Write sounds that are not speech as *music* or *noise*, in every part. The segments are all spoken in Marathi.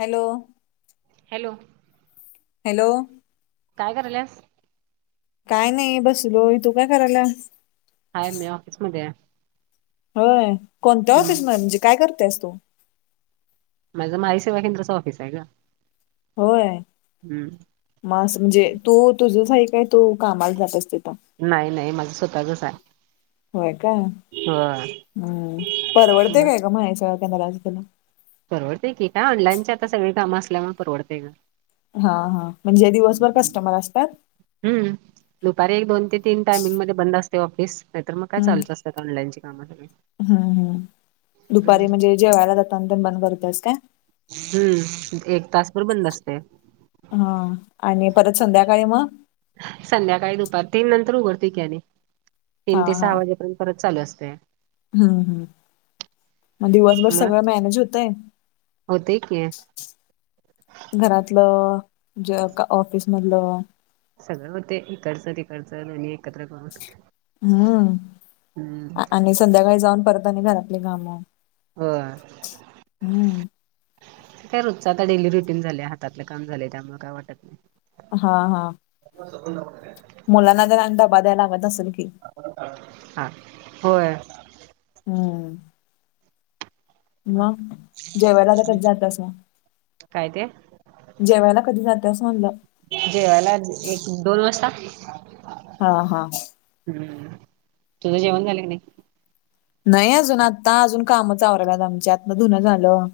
हॅलो. हॅलो. हॅलो. काय करायल्यास? काय नाही बसलोय. तू काय करायल्या? आहे, मी आफीसमध्ये आहे. होय, कोणत्या हम्म ओफिस मध्ये? म्हणजे काय करतेस तू? माझं महा ई सेवा केंद्राचं, ऑफिस आहे गं. होय. म असं म्हणजे तू तुझंच आहे काय? तू कामाला जातेस तिथं? नाही नाही, माझं स्वतःचंच आहे. होय काय? होय हम्, परवडते काय गं महा इ सेवा केंद्राचं तुला? परडतंय की. काय ऑनलाईनचे सगळी कामं, असल्यामुळे परवडतंय गं. हा हा, म्हणजे दिवसभर कस्टमर असतात? हम्, दुपारी एक दोन ते तीन टायमिंग मध्ये, बंद असतय ऑफिस. नाही तर मग काय चालूच असतात, ऑनलाईनची कामं सगळी. हम् हम, दुपारी हम्म म्हणजे जेवायला जाताना तेन बंद करत्यास का? हम्म. एक तासभर बंद असतय. हा आणि परत संध्याकाळी मग संध्याकाळी दुपार तीन नंतर उघडते की आणि, हा तीन ते हा सहा वाजेपर्यंत. परत चालू असतंय. हम्म हम्, मग दिवसभर सगळं मॅनेज होतय? होतंय की. घरातलं ज ऑफिस मधलं? सगळं होतंय, इकडचं तिकडचं दोन्ही एकत्र करून, हम्म हम्. आणि संध्याकाळी जाऊन आणि परत घरातले कामं होय. हम्म काय रोजचं आता डेली रुटीन झालंय, हातातलं काम झालंय. त्यामुळे काय वाटत नाही. हा हा. *unintelligible* मुलांना ज अन तेन डबा द्याय लागत असल की? हा, होय. हम्म. मंग? जेवायला आलं, तर जात असन. काय तेे? जेवायला कधी जातं? असं म्हणलं. जेवायला, एक- दोन वाजता. हा, हा. हम. तुझं जेवण झालं का नाही? नाही अजून आता, अजून कामच आवरलात आमच्या. आतन धुनं झालं.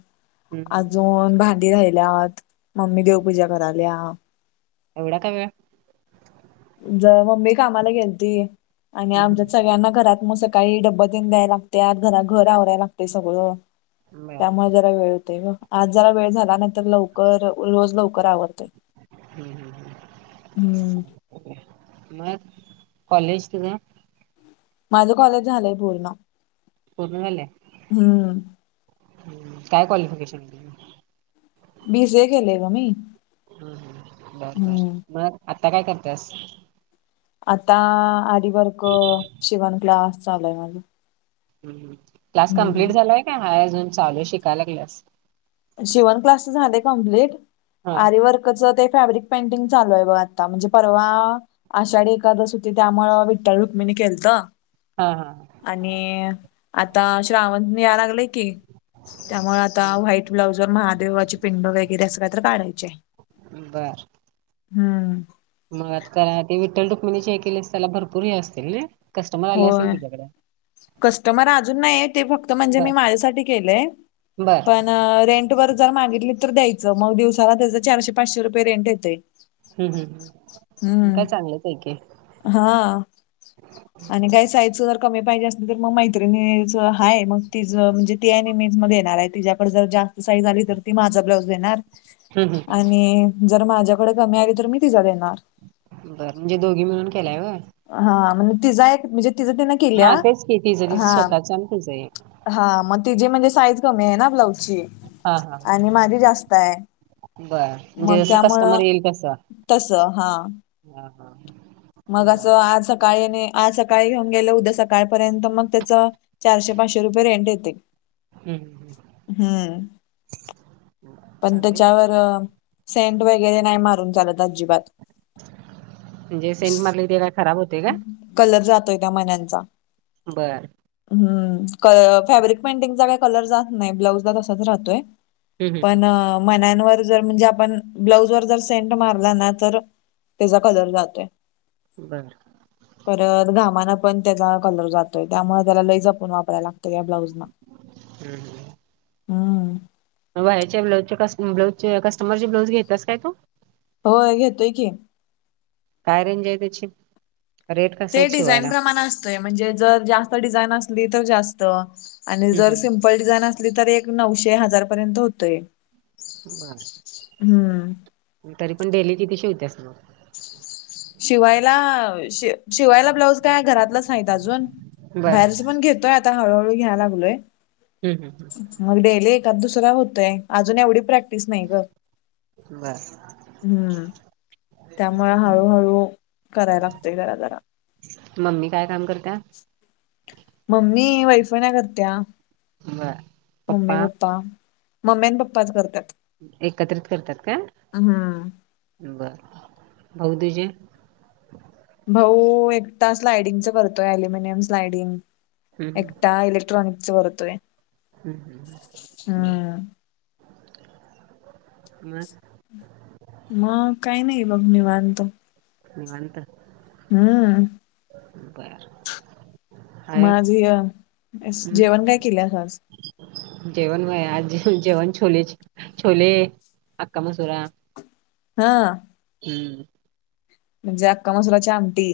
हम्म हम्म अजून, भां डी राहिल्यात. मम्मी, देवपूजा कराल्या. एवढा का वेळ? ज मम्मी कामाला गेलती. आणि हम्म आमच्यात हम्म सगळ्यांना घरात म असं काही डब्ब देन द्याय लागत्यात. घरा, घर आवराय लागंतय सगळं. बर त्यामुळं जरा वेळ होतय गं. आज जरा वेळ झाला. नाही तर लवकर, रोज लवकर आवरंतय. ह्, ह, ह, ह. मग? कॉलेज तुझं? माझं कॉलेज झालंय पूर्ण. पूर्ण झालंय. हम्म हं. काय क्वालिफिकेशनय तुझं? बी सी ए केलंय गं मी. हम्म हम्म बर बर हम्म. मग आता काय करतेस? आता, आरीवर्क, शिवणक्लास. चालूय माझं. हं, हं. क्लास कम्प्लीट हम्म झालाय का? हाय अजून, चालूय. शिकायला लागल्यास. शिवनक्लासचं झालय कंप्लीट. हा आरी वर्क चं ते फॅब्रिक पेंटिंग चालूय बघ आता. म्हणजे परवा आषाढी एखादस होती. त्यामुळं, विठ्ठल- रुक्मीनी केलत. हा, हा, हा. आणि आता श्रावण, निघाया लागलंय की. त्यामुळे आता व्हाईट ब्लाउजवर महादेवाची पिंड वगैरे, असं काय तर काढायचिय. बर हम्म. मग आता का ते विठ्ठल- रुक्मिनीचे हे केलेस, त्याला भरपूर हे असतील, नाय. आले असेल होय तुझ्याकडे. कस्टमर अजून नाहीये. ते फक्त म्हणजे, बर मी माझ्यासाठी केलंय. बर पण अ रेंट वर जर मागितली तर द्यायचं. मग दिवसाला त्याचं, चारशे- पाचशे रुपये रेंट येतय. हम्, हम्, हम्. म काय चांगलंचय की. हा. आणि काही साईजच जर कमी पाहिजे असल, तर मग मैत्रिणीच हाय. मग तीजं म्हणजे ती आणि मी मेज मध्ये येणारायत. तिच्याकड जर जास्त साईज आली तर, ती माझ ब्लाउज देणार हम्म हम्म आणि जर माझ्याकडे कमी आली, तर मी तिजा देणार. बर. म्हणजे दोघी मिळून केलाय होय? हा, म्हणजे तिजा एक, म्हणजे तिजा तिनं हा. तेच की. तिझं- तिज स्वतःच. आणि तुझं एक. हा, मग तिजी म्हणजे साईज कमीय ना, ब्लाऊजची. हा हा हा आणि माझी जास्ताय. बर मग म्हणजे जसं त्यामुळं, कस्टमर येईल तसं तसं. हा. हा, हा. मग बर असं, आज सकाळी आणि आज सकाळी घेऊन गेलं. उद्या सकाळपर्यंत मग त्याचं चारशे- पाचशे रुपये रेंट येतंय. हम्म हम्म हम्म. पण चांगलंय त्याच्यावर सेंट वगैरे, नाही मारून चालत अजिबात. म्हणजे सेंट मारल की ते काय खराब होतय काय? कलर जातोय त्या मण्यांचा. बरं हम्म क-फॅब्रिक पेंटिंगचा काही कलर जात नाही ब्लाऊजला तसाच राहतोय. हम्म हम्म पणं मण्यांन वर जर म्हणजे आपण ब्लाऊज वर जर सेंट मारला ना तर तेजा कलर जातोय. बरं परत घामानं पण त्याचा कलर जातोय त्यामुळं त्याला लई जपून वापरायला लागतं या ब्लाऊजला. हम्म हम हम्म बाहेरचे ब्लाउजचे कस् ब्लाउजचे कस्टमरचे ब्लाउज घेत्यास काय तू? होय घेतोय की. काय रेंज आहे त्याची? रेट कसे ते आहेत डिझाईन शिवायला प्रमाण असतय म्हणजे जर जास्त डिझाईन असली तर जास्त आणि हं जर हं सिंप -पल डिझाईन असली तर एक नऊशे, हजार पर्यंत होतंय. बर, तरी पण डेली किती शिवत्यास मग? शिवायला शि-शिवायला ब्लाऊज काय घरातलंच आहेत अजून. बर बाहेरचं पण घेतोय आता हळूहळू घ्याय लागलोय. हम्म हम्म मग डेली एखादं दूसरा होतंय, अजून एवढी प्रॅक्टि -टीस नाही गं, बर हम्म त्यामुळे हळूह हळू करायला लागतय जरा जरा. मम्मी काय काम करत्या? *unintelligible* मम्मी वैफन्या करत्या मम्मी, पप्पा. मम्मी आणि पप्पाच करत्यात. एकत्रित करत्यात काय बरं, भाऊ तुजे? भाऊ एकटा स्लायडिंगच करतोय अल्युमिनियम स्लायडिंग. हं एकटा इलेक्ट्रानिक्सच करतोय. हम्म हम्म हम बरं मग मग काही नाही बघ निवांत. निवांत हम्म बर बर मग हाय आज ह्या असं जेवण काय केल्यास आज? जेवण होय, आज जेवण छोले- छोले, अक्का मसुरा हा हम्म म्हणजे अक्का मसुराची आमटी.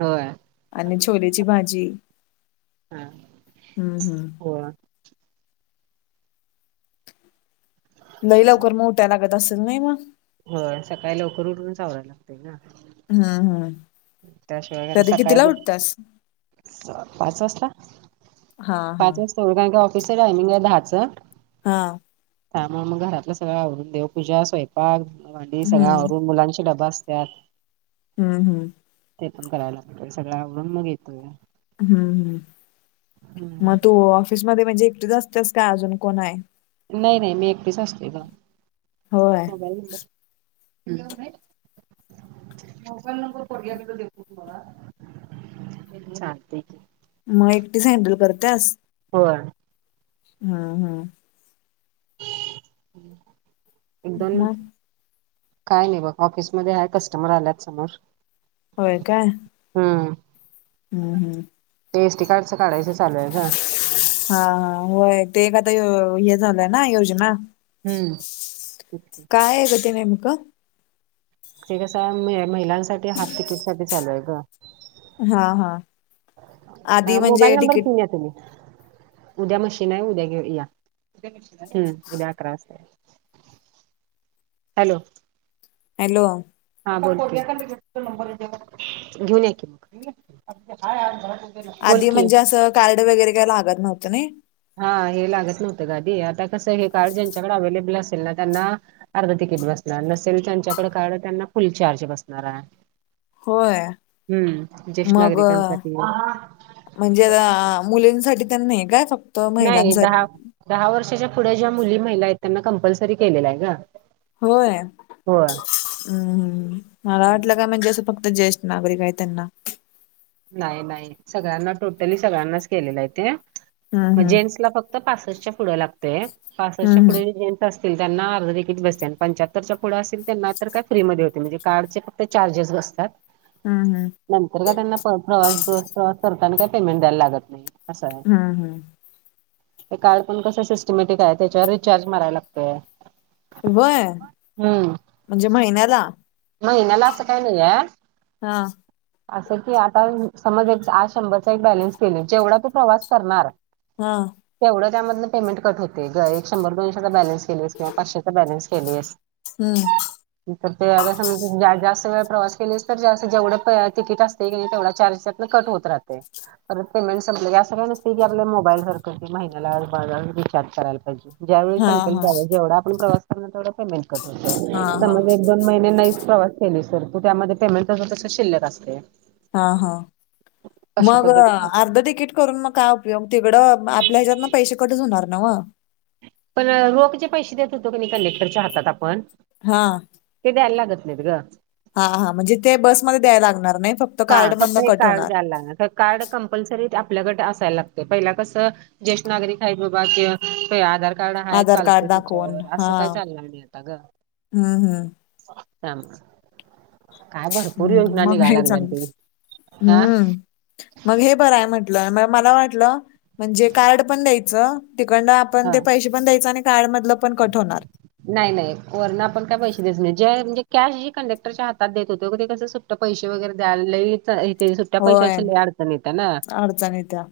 होय आणि छोलेची भाजी. हा हम्म हम्म होय लई लवकर म उठाय लागत असल नाही मग? होय सकाळी लवकर उठूनच आवरायला लागतय ना. हम्म हम त्याशिवाय *unintelligible* सकाळी बु पाच वाजता पाच वाजता. हा हा *unintelligible* ऑफिसचं टायमिंगाय दहाचं. हा. त्यामुळ मग घरातलं सगळं आवरून देवपूजा, स्वयंपाक, भांडी सगळं हम्म आवरून मुलांची डबा असतात त्यात हम्म हम्. ते पन कराय लागतोय सगळं आवरून मग येतोय. हम्म हम्म. हम्म. मग तू ऑफिसमध्ये म्हणजे एकटीच असत्यास काय अजून कोण हाय? नाही नाही मी एकटीच असतोय गं‌. होय. *unintelligible* मोबाईल नंबर पोरग्याकडनं देतो तुम्हाला. चालतय की. मग एकटीच हँडल करत्यास. होय. हम्म हम्म. एक दोन मिंट मग काय नाही बघ ऑफिसमध्ये हाय कस्टमर आल्यात समोर. होय काय. हम्म. हम्म हम्म. ते एस टी कार्ड च काढायचं चालूय गं. हा हा होय ते एक आता यो हे झालंय ना योजना. हम्म. काय आहे गं ते नेमक? ते कसय मे महिलांसाठी हाफ तिकीट साठी चालूय गं. हा हा. आधी मोबाईल म्हणजे नंबर तिकीट घेऊन या तुम्ही. उद्या मशीनय उद्या घेऊ या हम उद्या अकरा वाजता. हॅलो. हॅलो. हा बोला कि, घेऊन या की. बोल आधी की म्हणजे असं कार्ड वगैरे काय कायला लागत नव्हतं नाइं. हा हे लागत नव्हतं गं आदी, आता कसं हे कार्ड ज्यांच्याकडे अवेलेबल असेल ना त्यांना अर्ध तिकीट बसणार नसेल त्यांच्याकडे कार्ड त्यांना फुल चार्ज बसणार आहे. होय हम्म ज्येष्ठ मग नागरिकांसाठी म्हणजे अ, मुलींसाठी तेन नाही काय फक्त नाही, महिलांसाठी धा- धा वर्षाच्या पुढे ज्या मुली, महिला आहेत त्यांना कंपल्सरी केलेलं आहे गं. होय हम्म -हम्म मला वाटलं का म्हणजे जसं फक्त ते ज्येष्ठ नागरिक आहे त्यांना. नाही -नाही सगळ्यांना टोटली सगळ्यांनाच केलेलं आहे ते मग हम्म जेंट्सला फक् क्त पासष्टच्या पुढ लागतय, पासष्टच्या हम्म पुढे जेन असतील त्यांना अर्ध तिकिट बसतय आणि पंच्याहत्तरच्या पुढं असतील त्यांना तर काय फ्रीमध्ये होतय म्हणजे कार्डचे ते चार्जेस बसतात. हा ना. नंतर काय त्यांना प्र प्रवास बस प्रवास करताना काय पेमेंट द्यायला लागत नाही असय. हम्म हम्म हम्म हे कार्ड पण कसं सिस्टमॅटिक आहे त्याच्यावर रिचार्ज मारायला लागतय. व्हय, म्हणजे महिन्याला? महिन्याला असं काही नाहीये. हा. ह *inaudible* असं की आता समज एक आज शंभरचा एक बॅलन्स केलोय, जेवढा तू प्रवास करणार हा. तेवढं त्यामधल पेमेंट कट होतय ग एक शंभर दोनशेचा बॅलन्स केलीयेस किंवा पाचशेचा बॅलेन्स केलीयेस. हम्म. म प्रत्येकाला समज तू जा जास्त वेळ प्रवास केलीस तर जास्त जेवढ तिकीट असतय की नाय तेवढा चार्जेस त्यातंन कट होत राहतय. परत पेमेंट संपलं की असं काही नसतय की आपल्या मोबाईल सारख की महिन्याला ब अह रिचार्ज करायला पाहिजे. ज्यावेळी हा संपेल हा त्यावेळी जेवढा आपण प्रवास करणार तेवढा पेमेंट कट होतोय. हा हा समज एक दोन महिने नाही प्रवास केलीस तर तू त्यामध्ये पेमेंट तस तसं शिल्लक असतय. हा हा मग पद्धतीत अर्ध तिकीट करून मग काय उप योग, तिकडं आपल्या हेच्यातन पैशे कटच होणार नव्ह. पण रोख जे पैशे देत होतो का नाय कन्डेंक्टरच्या हातात आपण हा. ते द्यायला लागत नाही ग. हा हा म्हणजे ते बसमध्ये द्यायला लागणार नाही फक् हा फक्त हे कार्ड द्यायला लागणार तर कार्ड कंपल्सरी आपल्याकडे असायला लागत. पहिला कसं ज्येष्ठ नागरिक हाय बाबा ते ते आधार कार्ड हाय आधार चालतय कार्ड दाखवून त्याच्यावर हा असं काय चालणार नाही आता ग. हम्म हम्म थांब, काय भरपूर योजना हम्म मग हे चांग निघालागल्यात. हम्म. मग हे बराय म्हटलं म मला वाटलं म्हणजे कार्ड पण द्यायचं तिकडन आपण हा ते पैशे पण द्यायच आणि कार्ड मधलं पण कट होणार. नाही नाही वरन आपण काय पैशे द्यायच नाही जे म्हणजे कॅश जी कंडक्टरच्या हातात देत होतो ते कस सु ट्ट पैशे वगैरे द्याय लय इथे सुट्टया होय पैशाची लय अडचण येत्या ना. अडचण येत्या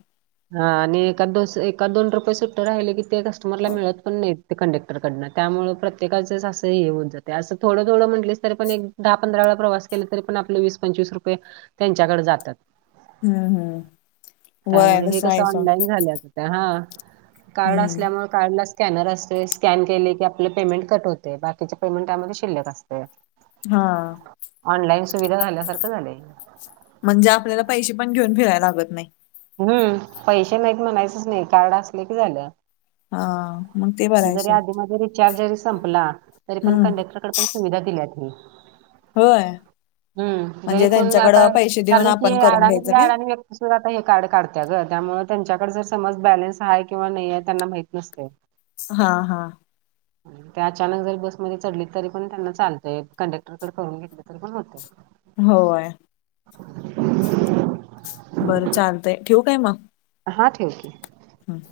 हा आणि एखाद दोन एखाद दोन रुपये सुट्ट राहिल की ते कस्टमरला मिळत पण नाहीत ते कंडेक्टरकडनं त्यामुळ प्रत्येकाच हे असं होत जातय, असं थोडं थोडं म्हटलीस तरी पण एक दहा पंधरा वेळा प्रवास केल तरी पण आपल वीस पंचवीस रुपये त्यांच्याकडे जातात. हम्म हम्म व्हय त्यामुळे हे तसं कसं आहेच ऑनलाईन झाल्यात. हां कार्ड हम्म असल्यामुळे कार्डला स्कॅनर अस तय, स्कॅन केल की आपलं पेमेंट कट होतय बाकीचे पेमेंट यामध्ये शिल्लक असतय. हा. ऑनलाईन सुविधा झाल्यासारखं झालंय. म्हणजे आपल्याला पैशे पण घेऊन फिरायला लागत नाही. हम्म पैसे नाहीत म्हणायचच नाही कार्ड असले की झालं. हा मग ते बर आहे जरी सोड आधी मधी रिचार्ज जरी संपला तरी पण हम्म कंडक्टरकड पण सुविधा दिल्या ती होय हम्म, जरी म्हणजे कोण त्यांच्याकडं जाताय पैसे देऊन कारण की आपण करून घ्यायचं अडाणीतल्या काय अडाणी व्यक् *unintelligible* कार्ड काडत्या गं, त्यामुळं त्यांच्याच समज बॅलेन्स हाय किंवा न्हीये, त्यांना माहीत नसतंय. हा हा ह ते अचानक जरी बसमध्ये चढलीत, तरीपण त्यांना चालतंय, कंडक्टरकड करून घेतलं तरी पण होतंय. होय *unintelligible* बरं, चालतंय ठेऊ काय म? हा ठेव की. हं